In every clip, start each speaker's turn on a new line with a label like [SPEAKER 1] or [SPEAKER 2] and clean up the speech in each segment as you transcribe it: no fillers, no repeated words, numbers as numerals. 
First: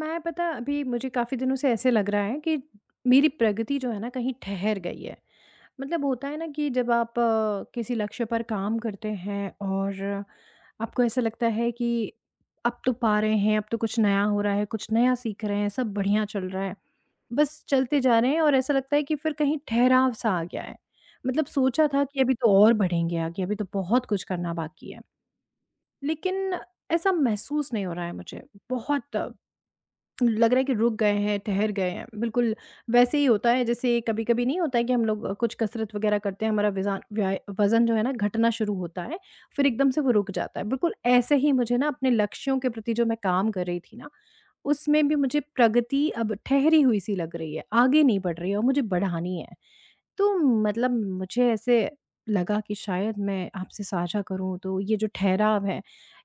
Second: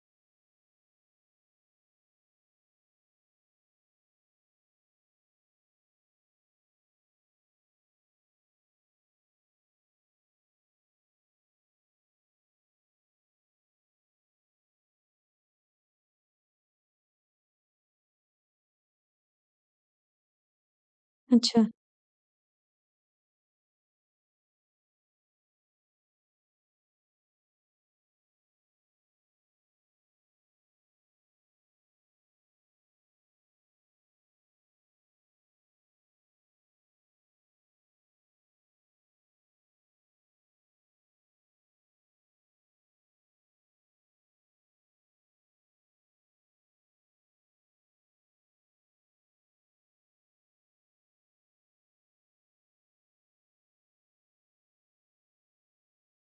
[SPEAKER 1] मैं पता अभी मुझे काफ़ी दिनों से ऐसे लग रहा है कि मेरी प्रगति जो है ना कहीं ठहर गई है। मतलब होता है ना कि जब आप किसी लक्ष्य पर काम करते हैं और आपको ऐसा लगता है कि अब तो पा रहे हैं, अब तो कुछ नया हो रहा है, कुछ नया सीख रहे हैं, सब बढ़िया चल रहा है। बस चलते जा रहे हैं और ऐसा लगता है कि फिर कहीं ठहराव-सा आ गया है। मतलब
[SPEAKER 2] अच्छा।
[SPEAKER 1] सोचा था कि अभी तो और बढ़ेंगे आगे, अभी तो बहुत कुछ करना बाकी है। लेकिन ऐसा महसूस नहीं हो रहा है मुझे, बहुत लग रहा है कि रुक गए हैं, ठहर गए हैं। बिल्कुल वैसे ही होता है जैसे कभी-कभी नहीं होता है कि हम लोग कुछ कसरत वगैरह करते हैं, हमारा विज़ान व्याय वज़न जो है ना घटना शुरू होता है, फिर एकदम से वो रुक जाता है। बिल्कुल ऐसे ही मुझे ना अपने लक्ष्यों के प्रति जो मैं काम कर रही थी ना, उसमें भी मुझे प्रगति अब ठहरी हुई सी लग रही है, आगे नहीं बढ़ रही है और मुझे बढ़ानी है। तो मतलब मुझे ऐसे लगा कि शायद मैं आपसे साझा करूँ, तो ये जो ठहराव है,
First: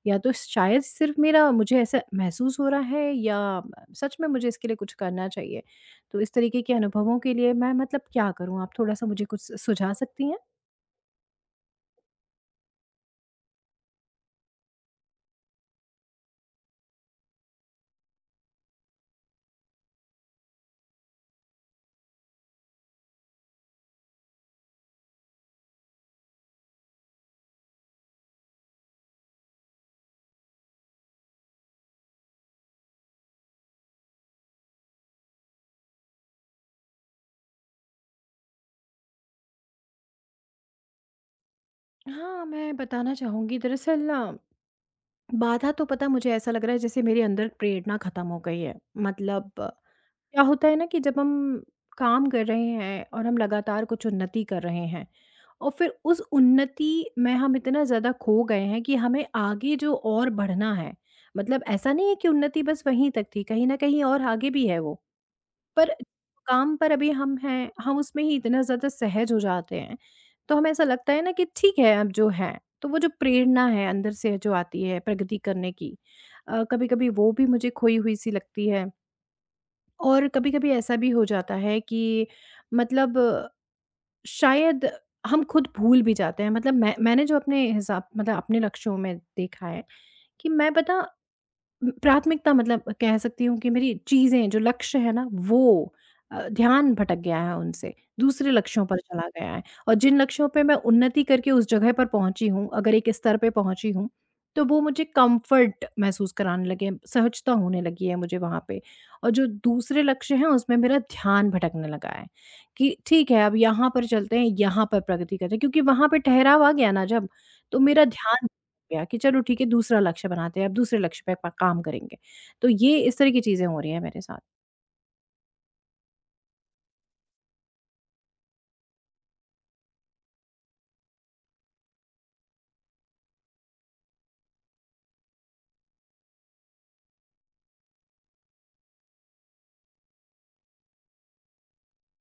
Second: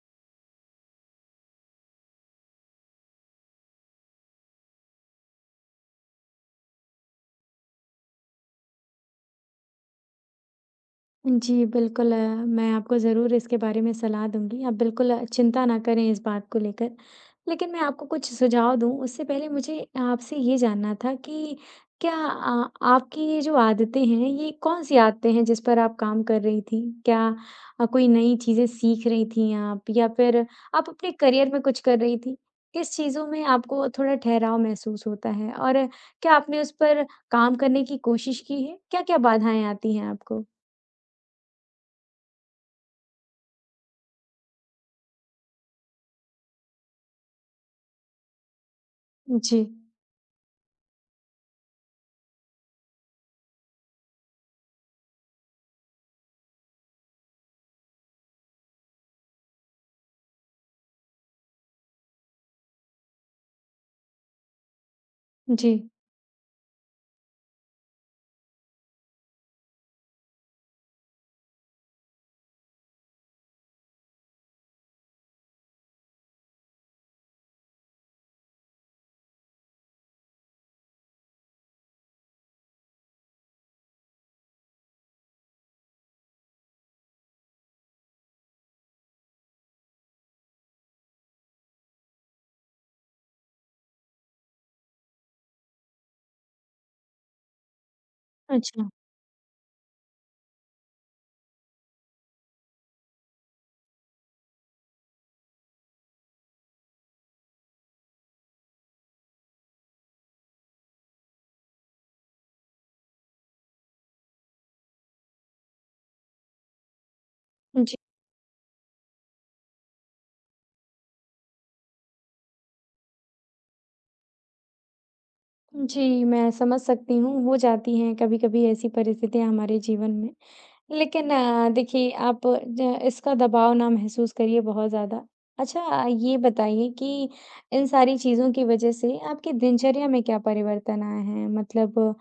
[SPEAKER 1] या तो शायद सिर्फ मेरा मुझे ऐसा महसूस हो रहा है या सच में मुझे इसके लिए कुछ करना चाहिए। तो इस तरीके के अनुभवों के लिए मैं मतलब क्या करूँ? आप थोड़ा-सा मुझे कुछ सुझा सकती हैं?
[SPEAKER 2] जी, बिल्कुल, मैं आपको ज़रूर इसके बारे में सलाह दूँगी। आप बिल्कुल चिंता ना करें इस बात को लेकर। लेकिन मैं आपको कुछ सुझाव दूँ, उससे पहले मुझे आपसे ये जानना था कि क्या आपकी ये जो आदतें हैं, ये कौन-सी आदतें हैं जिस पर आप काम कर रही थीं? क्या कोई नई चीज़ें सीख रही थीं आप या फिर आप अपने करियर में कुछ कर रही थीं? किस चीज़ों में आपको थोड़ा ठहराव महसूस होता है? और क्या आपने उस पर काम करने की कोशिश की है? क्या-क्या बाधाएँ आती हैं आपको?
[SPEAKER 1] हाँ, मैं बताना चाहूँगी दरअसल ना, बाधा तो पता मुझे ऐसा लग रहा है जैसे मेरे अंदर प्रेरणा ख़त्म हो गई है। मतलब
[SPEAKER 2] जी,
[SPEAKER 1] क्या होता है ना कि जब हम काम कर रहे हैं और हम लगातार कुछ उन्नति कर रहे हैं और फिर उस उन्नति में हम इतना ज़्यादा खो गए हैं कि हमें आगे जो और बढ़ना है, मतलब ऐसा नहीं है कि उन्नति बस वहीं तक थी, कहीं न कहीं और आगे भी है वो।
[SPEAKER 2] जी।
[SPEAKER 1] पर काम पर अभी हम हैं, हम उसमें ही इतना ज़्यादा सहज हो जाते हैं, तो हमें ऐसा लगता है ना कि ठीक है अब जो है। तो वो जो प्रेरणा है अंदर से जो आती है प्रगति करने की, कभी-कभी वो भी मुझे खोई हुई-सी लगती है और कभी-कभी ऐसा भी हो जाता है कि मतलब शायद हम खुद भूल भी जाते हैं। मतलब मैंने जो अपने हिसाब मतलब अपने लक्ष्यों में देखा है कि मैं पता प्राथमिकता मतलब कह सकती हूँ कि मेरी चीज़ें जो लक्ष्य है ना वो, ध्यान भटक गया है उनसे, दूसरे लक्ष्यों
[SPEAKER 2] अच्छा,
[SPEAKER 1] पर चला गया है और जिन लक्ष्यों पे मैं उन्नति करके उस जगह पर पहुँची हूँ, अगर एक स्तर पे पहुँची हूँ, तो वो मुझे कम्फ़र्ट महसूस कराने लगे हैं, सहजता होने लगी है मुझे वहाँ पे और जो दूसरे लक्ष्य हैं उसमें मेरा ध्यान भटकने लगा है कि ठीक है अब यहाँ पर चलते हैं, यहाँ पर प्रगति करते हैं क्योंकि वहाँ पे ठहराव आ गया ना जब, तो
[SPEAKER 2] जी,
[SPEAKER 1] मेरा ध्यान गया कि चलो ठीक है दूसरा लक्ष्य बनाते हैं, अब दूसरे लक्ष्य पे प काम करेंगे। तो ये इस तरह की चीज़ें हो रही हैं मेरे साथ।
[SPEAKER 2] जी, मैं समझ सकती हूँ, हो जाती हैं कभी-कभी ऐसी परिस्थितियाँ हमारे जीवन में। लेकिन देखिए आप ज इसका दबाव ना महसूस करिए बहुत ज़्यादा। अच्छा ये बताइए कि इन सारी चीज़ों की वज़ह से आपकी दिनचर्या में क्या परिवर्तन आए हैं? मतलब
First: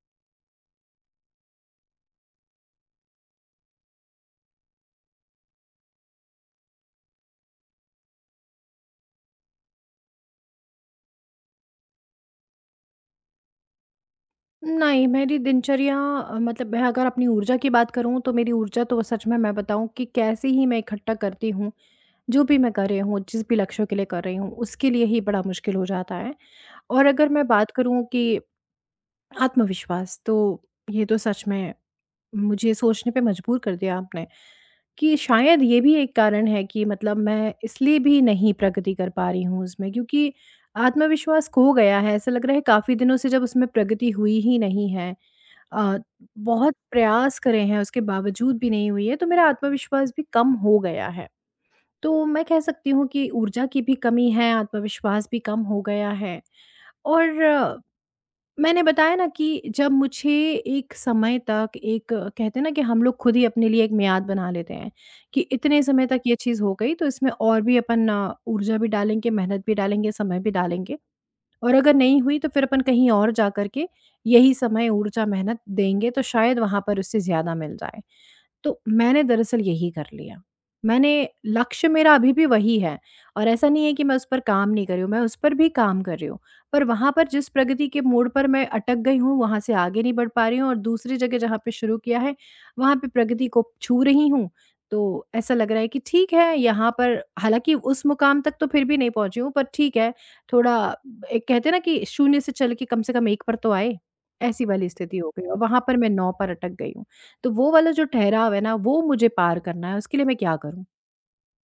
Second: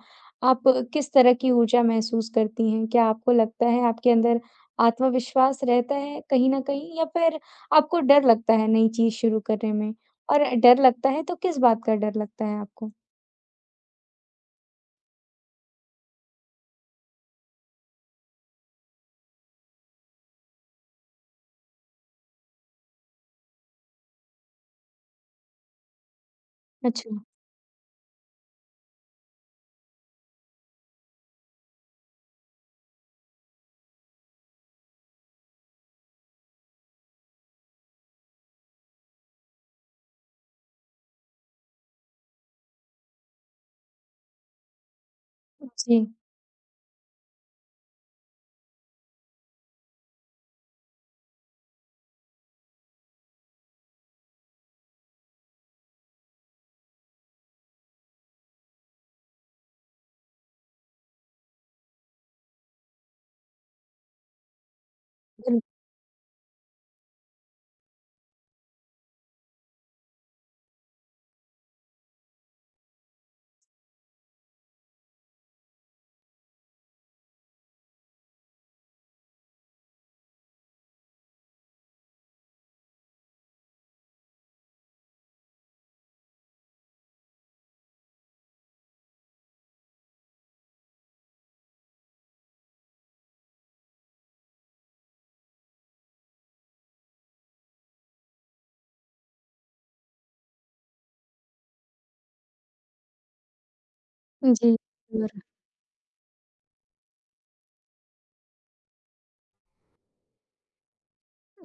[SPEAKER 2] आप किस तरह की ऊर्जा महसूस करती हैं? क्या आपको लगता है आपके अंदर आत्मविश्वास रहता है कहीं न कहीं या फिर आपको डर लगता है नई चीज़ शुरू करने में? और डर लगता है तो किस बात का डर लगता है आपको?
[SPEAKER 1] नहीं, मेरी दिनचर्या मतलब मैं अगर अपनी ऊर्जा की बात करूँ तो मेरी ऊर्जा तो सच में, मैं बताऊँ कि कैसे ही मैं इकट्ठा करती हूँ। जो भी मैं कर रही हूँ, जिस भी लक्ष्यों के लिए कर रही हूँ, उसके लिए ही बड़ा मुश्किल हो जाता है। और
[SPEAKER 2] अच्छा।
[SPEAKER 1] अगर मैं बात करूँ कि आत्मविश्वास, तो ये तो सच में मुझे सोचने पे मजबूर कर दिया आपने कि शायद ये भी एक कारण है कि मतलब मैं इसलिए भी नहीं प्रगति कर पा रही हूँ उसमें, क्योंकि आत्मविश्वास खो गया है। ऐसा लग रहा है काफ़ी दिनों से जब उसमें प्रगति हुई ही नहीं है।
[SPEAKER 2] जी।
[SPEAKER 1] अ, बहुत प्रयास करे हैं उसके बावजूद भी नहीं हुई है, तो मेरा आत्मविश्वास भी कम हो गया है। तो मैं कह सकती हूँ कि ऊर्जा की भी कमी है, आत्मविश्वास भी कम हो गया है और मैंने बताया ना कि जब मुझे एक समय तक, एक कहते हैं ना कि हम लोग खुद ही अपने लिए एक मियाद बना लेते हैं कि
[SPEAKER 2] बिल
[SPEAKER 1] इतने समय तक ये चीज़ हो गई तो इसमें और भी अपन ऊर्जा भी डालेंगे, मेहनत भी डालेंगे, समय भी डालेंगे और अगर नहीं हुई तो फिर अपन कहीं और जा कर के यही समय, ऊर्जा, मेहनत देंगे तो शायद वहाँ पर उससे ज़्यादा मिल जाए। तो मैंने दरअसल यही कर लिया। मैंने लक्ष्य मेरा अभी भी वही है और ऐसा नहीं है कि मैं उस पर काम नहीं कर रही हूँ, मैं उस पर भी काम कर रही हूँ। पर वहाँ पर जिस प्रगति के मोड़ पर मैं अटक गई हूँ, वहाँ से आगे नहीं बढ़ पा रही हूँ और दूसरी जगह जहाँ पे शुरू किया है, वहाँ पे प्रगति को छू रही हूँ। तो ऐसा लग रहा है कि ठीक है, यहाँ पर हालाँकि उस मुकाम तक तो फिर भी नहीं पहुँची हूँ, पर ठीक है, थोड़ा एक कहते हैं ना कि शून्य से चल के कम से कम 1 पर तो आए, ऐसी
[SPEAKER 2] जी।
[SPEAKER 1] वाली स्थिति हो गई और वहाँ पर मैं 9 पर अटक गई हूँ। तो वो वाला जो ठहराव है ना, वो मुझे पार करना है, उसके लिए मैं क्या करूँ?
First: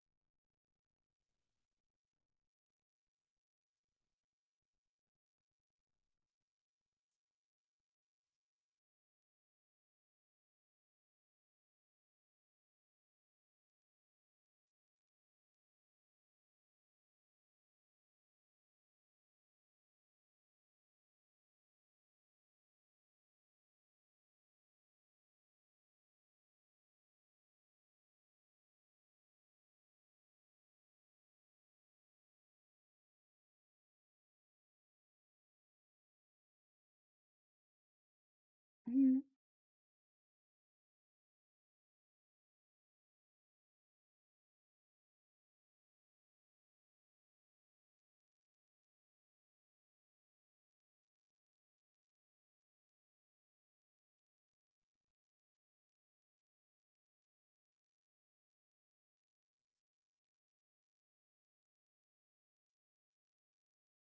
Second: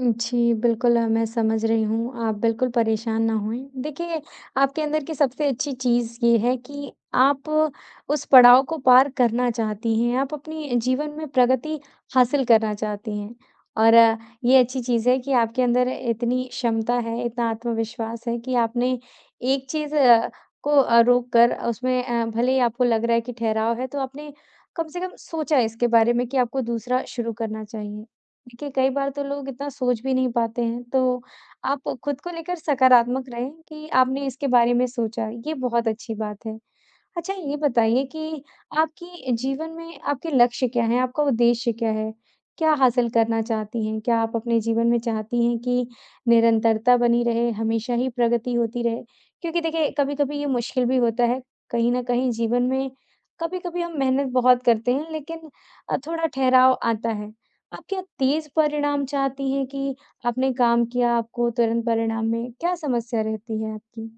[SPEAKER 2] जी, बिल्कुल मैं समझ रही हूँ, आप बिल्कुल परेशान ना होएँ। देखिए, आपके अंदर की सबसे अच्छी चीज़ ये है कि आप उस पड़ाव को पार करना चाहती हैं, आप अपनी जीवन में प्रगति हासिल करना चाहती हैं। और ये अच्छी चीज़ है कि आपके अंदर इतनी क्षमता है, इतना आत्मविश्वास है कि आपने एक चीज़ को रोक कर उसमें भले ही आपको लग रहा है कि ठहराव है, तो आपने कम से कम सोचा इसके बारे में कि आपको दूसरा शुरू करना चाहिए। देखिए, कई बार तो लोग इतना सोच भी नहीं पाते हैं, तो आप खुद को लेकर सकारात्मक रहें कि आपने इसके बारे में सोचा, ये बहुत अच्छी बात है। अच्छा ये बताइए कि
[SPEAKER 1] हुँ।
[SPEAKER 2] आपकी जीवन में आपके लक्ष्य क्या हैं? आपका उद्देश्य क्या है? क्या हासिल करना चाहती हैं? क्या आप अपने जीवन में चाहती हैं कि निरंतरता बनी रहे, हमेशा ही प्रगति होती रहे? क्योंकि देखिए कभी-कभी ये मुश्किल भी होता है, कहीं न कहीं जीवन में कभी-कभी हम मेहनत बहुत करते हैं लेकिन थोड़ा ठहराव आता है। आप क्या तेज़ परिणाम चाहती हैं कि आपने काम किया आपको तुरंत परिणाम में? क्या समस्या रहती है आपकी?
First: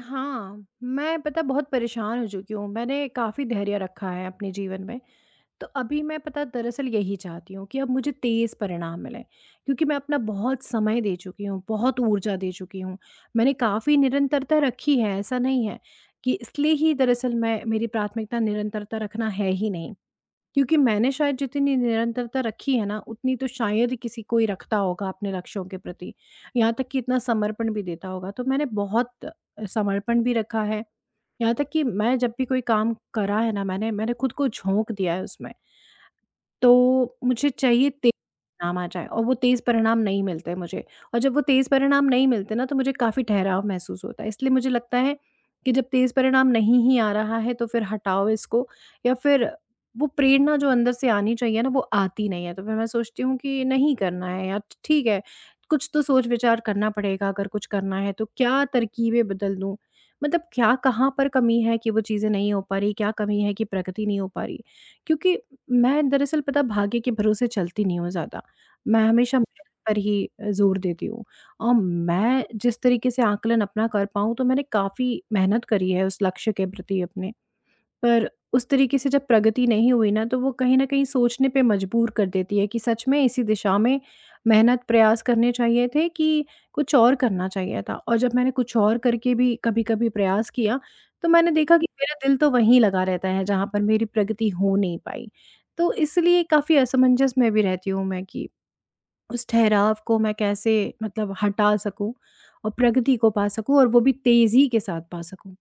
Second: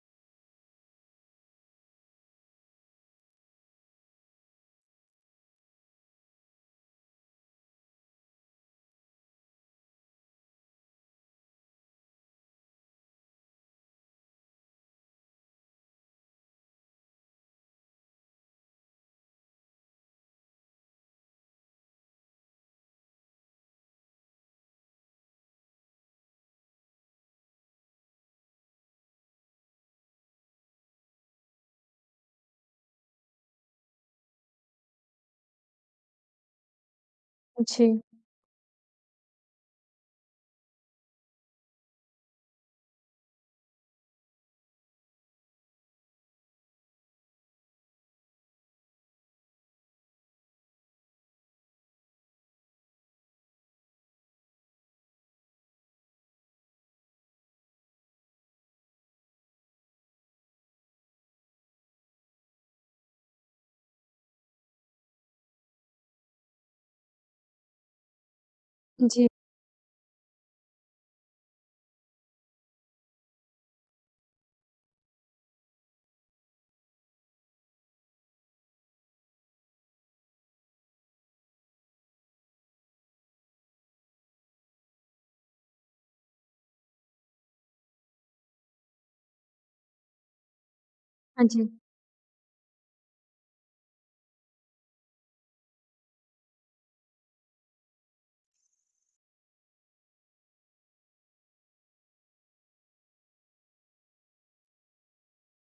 [SPEAKER 1] हाँ, मैं पता बहुत परेशान हो चुकी हूँ, मैंने काफ़ी धैर्य रखा है अपने जीवन में, तो अभी मैं पता दरअसल यही चाहती हूँ कि अब मुझे तेज़ परिणाम मिलें, क्योंकि मैं अपना बहुत समय दे चुकी हूँ, बहुत ऊर्जा दे चुकी हूँ। मैंने काफ़ी निरंतरता रखी है, ऐसा नहीं है कि, इसलिए ही दरअसल मैं मेरी प्राथमिकता निरंतरता रखना है ही नहीं। क्योंकि मैंने शायद जितनी निरंतरता रखी है ना, उतनी तो शायद ही किसी कोई रखता होगा अपने लक्ष्यों के प्रति। यहाँ तक कि इतना समर्पण भी देता होगा। तो मैंने बहुत समर्पण भी रखा है। यहाँ तक कि मैं जब भी कोई काम करा है ना मैंने, मैंने खुद को झोंक दिया है उसमें। तो मुझे चाहिए
[SPEAKER 2] जी,
[SPEAKER 1] तेज़ परिणाम आ जाए और वो तेज़ परिणाम नहीं मिलते मुझे और जब वो तेज़ परिणाम नहीं मिलते ना, तो मुझे काफ़ी ठहराव महसूस होता है। इसलिए मुझे लगता है कि जब तेज़ परिणाम नहीं ही आ रहा है, तो फिर हटाओ इसको या फिर वो प्रेरणा जो अंदर से आनी चाहिए ना, वो आती नहीं है। तो फिर मैं सोचती हूँ कि नहीं करना है या ठीक है, कुछ तो सोच-विचार करना पड़ेगा। अगर कुछ करना है तो क्या तरकीबें बदल दूँ? मतलब क्या कहाँ पर कमी है कि वो चीज़ें नहीं हो पा रही? क्या कमी है कि प्रगति नहीं हो पा रही? क्योंकि मैं दरअसल पता भाग्य के भरोसे चलती नहीं हूँ ज़्यादा। मैं
[SPEAKER 2] जी।
[SPEAKER 1] हमेशा मेहनत पर ही ज़ोर देती हूँ। और मैं जिस तरीके से आकलन अपना कर पाऊँ, तो मैंने काफ़ी मेहनत करी है उस लक्ष्य के प्रति अपने। पर उस तरीके से जब प्रगति नहीं हुई ना, तो वो कहीं न कहीं सोचने पे मजबूर कर देती है कि सच में इसी दिशा में मेहनत प्रयास करने चाहिए थे कि कुछ और करना चाहिए था। और जब मैंने कुछ और करके भी कभी-कभी प्रयास किया, तो
[SPEAKER 2] हाँ
[SPEAKER 1] मैंने
[SPEAKER 2] जी।
[SPEAKER 1] देखा कि मेरा दिल तो वहीं लगा रहता है जहाँ पर मेरी प्रगति हो नहीं पाई। तो इसलिए काफ़ी असमंजस में भी रहती हूँ मैं कि उस ठहराव को मैं कैसे, मतलब हटा सकूँ और प्रगति को पा सकूँ और वो भी तेज़ी के साथ पा सकूँ?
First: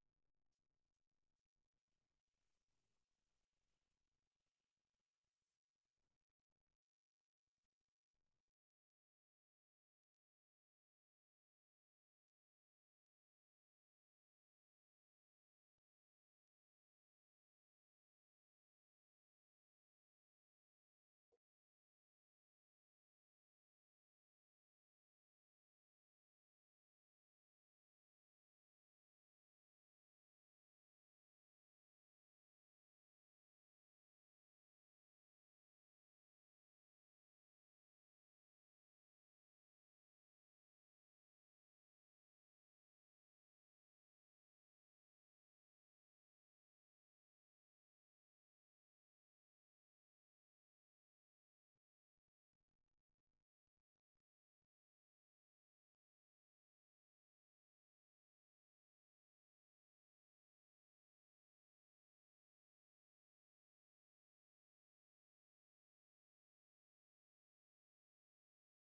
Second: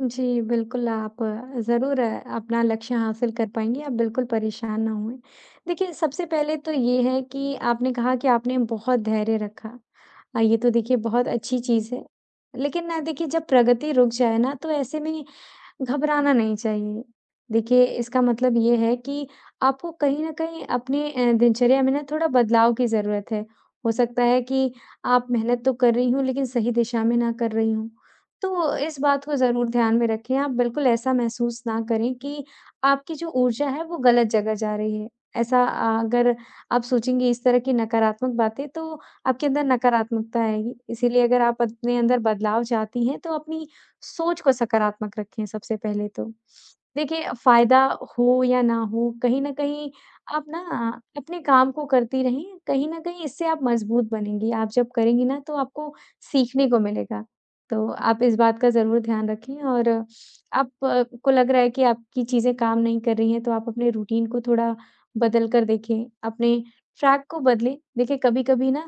[SPEAKER 2] जी, बिल्कुल आप ज़रूर अपना लक्ष्य हासिल कर पाएँगी, आप बिल्कुल परेशान ना होएँ। देखिए, सबसे पहले तो ये है कि आपने कहा कि आपने बहुत धैर्य रखा। ये तो देखिए बहुत अच्छी चीज़ है। लेकिन ना देखिए जब प्रगति रुक जाए ना, तो ऐसे में घबराना नहीं चाहिए। देखिए, इसका मतलब ये है कि आपको कहीं न कहीं अपने दिनचर्या में ना थोड़ा बदलाव की ज़रूरत है। हो सकता है कि आप मेहनत तो कर रही हों, लेकिन सही दिशा में ना कर रही हों। तो इस बात को ज़रूर ध्यान में रखें। आप बिल्कुल ऐसा महसूस ना करें कि आपकी जो ऊर्जा है, वो गलत जगह जा रही है। ऐसा अगर आप सोचेंगी इस तरह की नकारात्मक बातें, तो आपके अंदर नकारात्मकता आएगी। इसीलिए अगर आप अपने अंदर बदलाव चाहती हैं, तो अपनी सोच को सकारात्मक रखें सबसे पहले तो। देखिए फ़ायदा हो या ना हो, कहीं न कहीं आप ना अपने काम को करती रहें, कहीं न कहीं इससे आप मज़बूत बनेंगी। आप जब करेंगी ना तो आपको सीखने को मिलेगा। तो आप इस बात का ज़रूर ध्यान रखें और आप को लग रहा है कि आपकी चीज़ें काम नहीं कर रही हैं तो आप अपने रूटीन को थोड़ा बदल कर देखें, अपने ट्रैक को बदलें। देखिए कभी-कभी ना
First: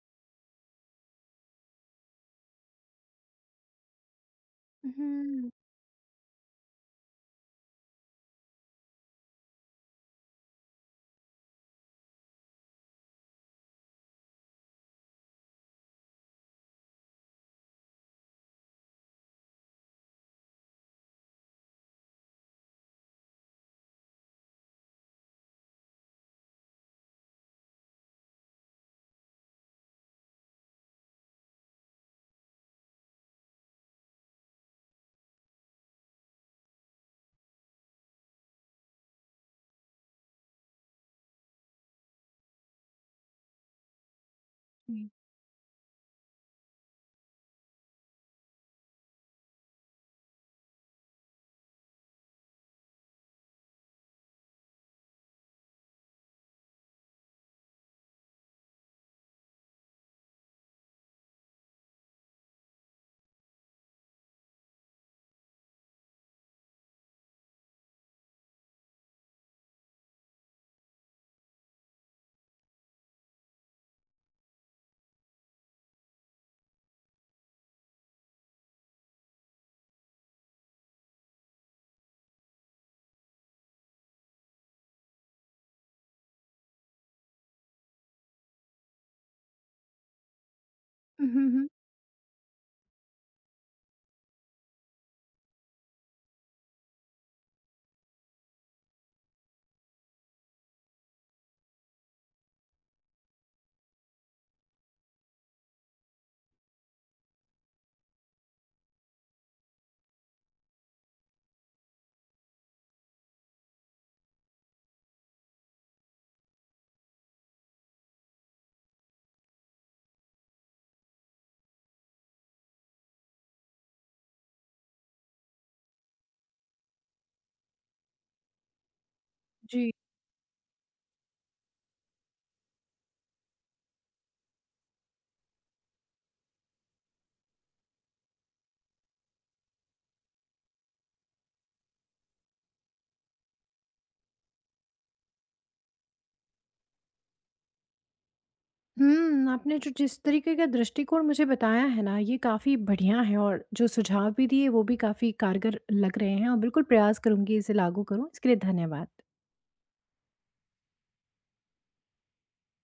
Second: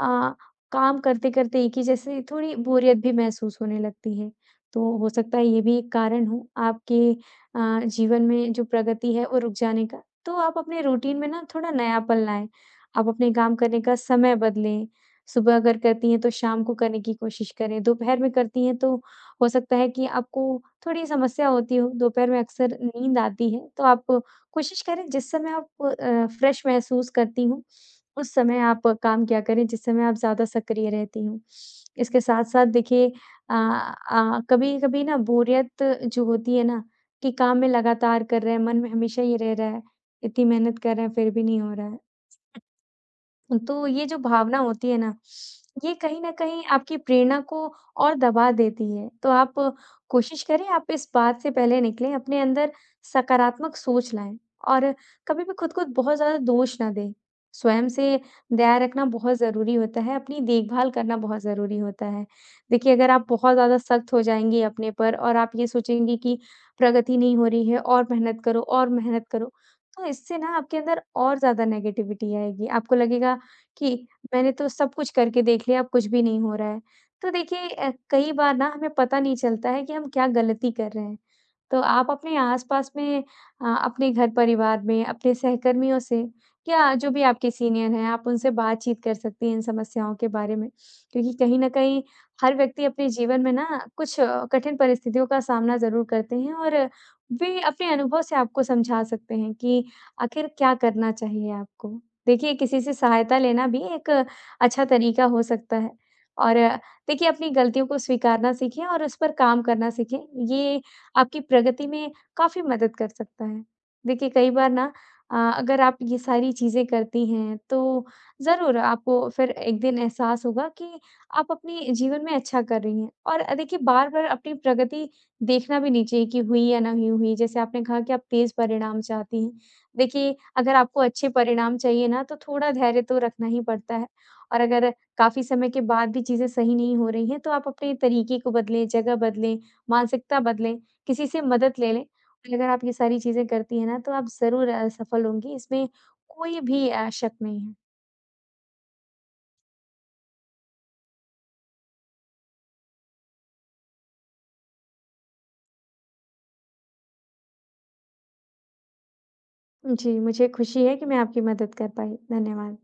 [SPEAKER 2] अ, काम करते-करते एक ही जैसे थोड़ी बोरियत भी महसूस होने लगती है। तो हो सकता है
[SPEAKER 1] हुँ।
[SPEAKER 2] ये भी एक कारण हो आपके जीवन में जो प्रगति है वो रुक जाने का। तो आप अपने रूटीन में ना थोड़ा नयापन लाएँ। आप अपने काम करने का समय बदलें। सुबह अगर करती हैं तो शाम को करने की कोशिश करें। दोपहर में करती हैं तो हो सकता है कि आपको थोड़ी समस्या होती हो, दोपहर में अक्सर नींद आती है, तो आप कोशिश करें जिस समय आप फ्रेश महसूस करती हों, उस समय आप काम किया करें, जिस समय आप ज़्यादा सक्रिय रहती हों। इसके साथ-साथ देखिए कभी-कभी ना बोरियत जो होती है ना कि काम में लगातार कर रहे हैं, मन में हमेशा ये रह रहा है, इतनी मेहनत कर रहे हैं फिर भी नहीं हो रहा है। तो ये जो भावना होती है
[SPEAKER 1] जी।
[SPEAKER 2] ना, ये कहीं न कहीं आपकी प्रेरणा को और दबा देती है। तो आप कोशिश करें आप इस बात से पहले निकलें, अपने अंदर सकारात्मक सोच लाएँ और कभी भी खुद को बहुत ज़्यादा दोष ना दें। स्वयं से दया रखना बहुत ज़रूरी होता है, अपनी देखभाल करना बहुत ज़रूरी होता है। देखिए, अगर आप बहुत ज़्यादा सख्त हो जाएँगी अपने पर और आप ये सोचेंगी कि प्रगति नहीं हो रही है और मेहनत करो, तो इससे ना आपके अंदर और ज़्यादा नेगेटिविटी आएगी। आपको लगेगा कि मैंने तो सब कुछ करके देख लिया, अब कुछ भी नहीं हो रहा है। तो देखिए कई बार ना हमें पता नहीं चलता है कि हम क्या गलती कर रहे हैं। तो आप अपने आस-पास में अपने घर-परिवार में, अपने सहकर्मियों से या जो भी आपके सीनियर हैं, आप उनसे बातचीत कर सकती हैं इन समस्याओं के बारे में।
[SPEAKER 1] हुँ,
[SPEAKER 2] क्योंकि
[SPEAKER 1] हुँ,
[SPEAKER 2] कहीं
[SPEAKER 1] हुँ।
[SPEAKER 2] न कहीं हर व्यक्ति अपने जीवन में ना कुछ कठिन परिस्थितियों का सामना ज़रूर करते हैं और वे अपने अनुभव से आपको समझा सकते हैं कि आखिर क्या करना चाहिए आपको। देखिए, किसी से सहायता लेना भी एक अच्छा तरीका हो सकता है और देखिए, अपनी गलतियों को स्वीकारना सीखें और उस पर काम करना सीखें। ये आपकी प्रगति में काफ़ी मदद कर सकता है। देखिए, कई बार ना अगर आप ये सारी चीज़ें करती हैं, तो ज़रूर आपको फिर एक दिन एहसास होगा कि आप अपने जीवन में अच्छा कर रही हैं और देखिए, बार-बार अपनी प्रगति देखना भी नहीं चाहिए कि हुई या नहीं हुई। हुई। जैसे आपने कहा कि आप तेज़ परिणाम चाहती हैं,
[SPEAKER 1] जी।
[SPEAKER 2] देखिए, अगर आपको अच्छे परिणाम चाहिए ना, तो थोड़ा धैर्य तो रखना ही पड़ता है और अगर काफ़ी समय के बाद भी चीज़ें सही नहीं हो रही हैं, तो आप अपने तरीके को बदलें, जगह बदलें, मानसिकता बदलें, किसी से मदद ले लें। और अगर आप ये सारी चीज़ें करती हैं ना, तो आप ज़रूर सफल होंगी, इसमें कोई भी शक नहीं है।
[SPEAKER 1] हुँ, आपने जो जिस तरीके का दृष्टिकोण मुझे बताया है ना, ये काफ़ी बढ़िया है और जो सुझाव भी दिए वो भी काफ़ी कारगर लग रहे हैं और बिल्कुल प्रयास करूँगी इसे लागू करूँ। इसके लिए धन्यवाद।
[SPEAKER 2] जी, मुझे खुशी है कि मैं आपकी मदद कर पाई। धन्यवाद।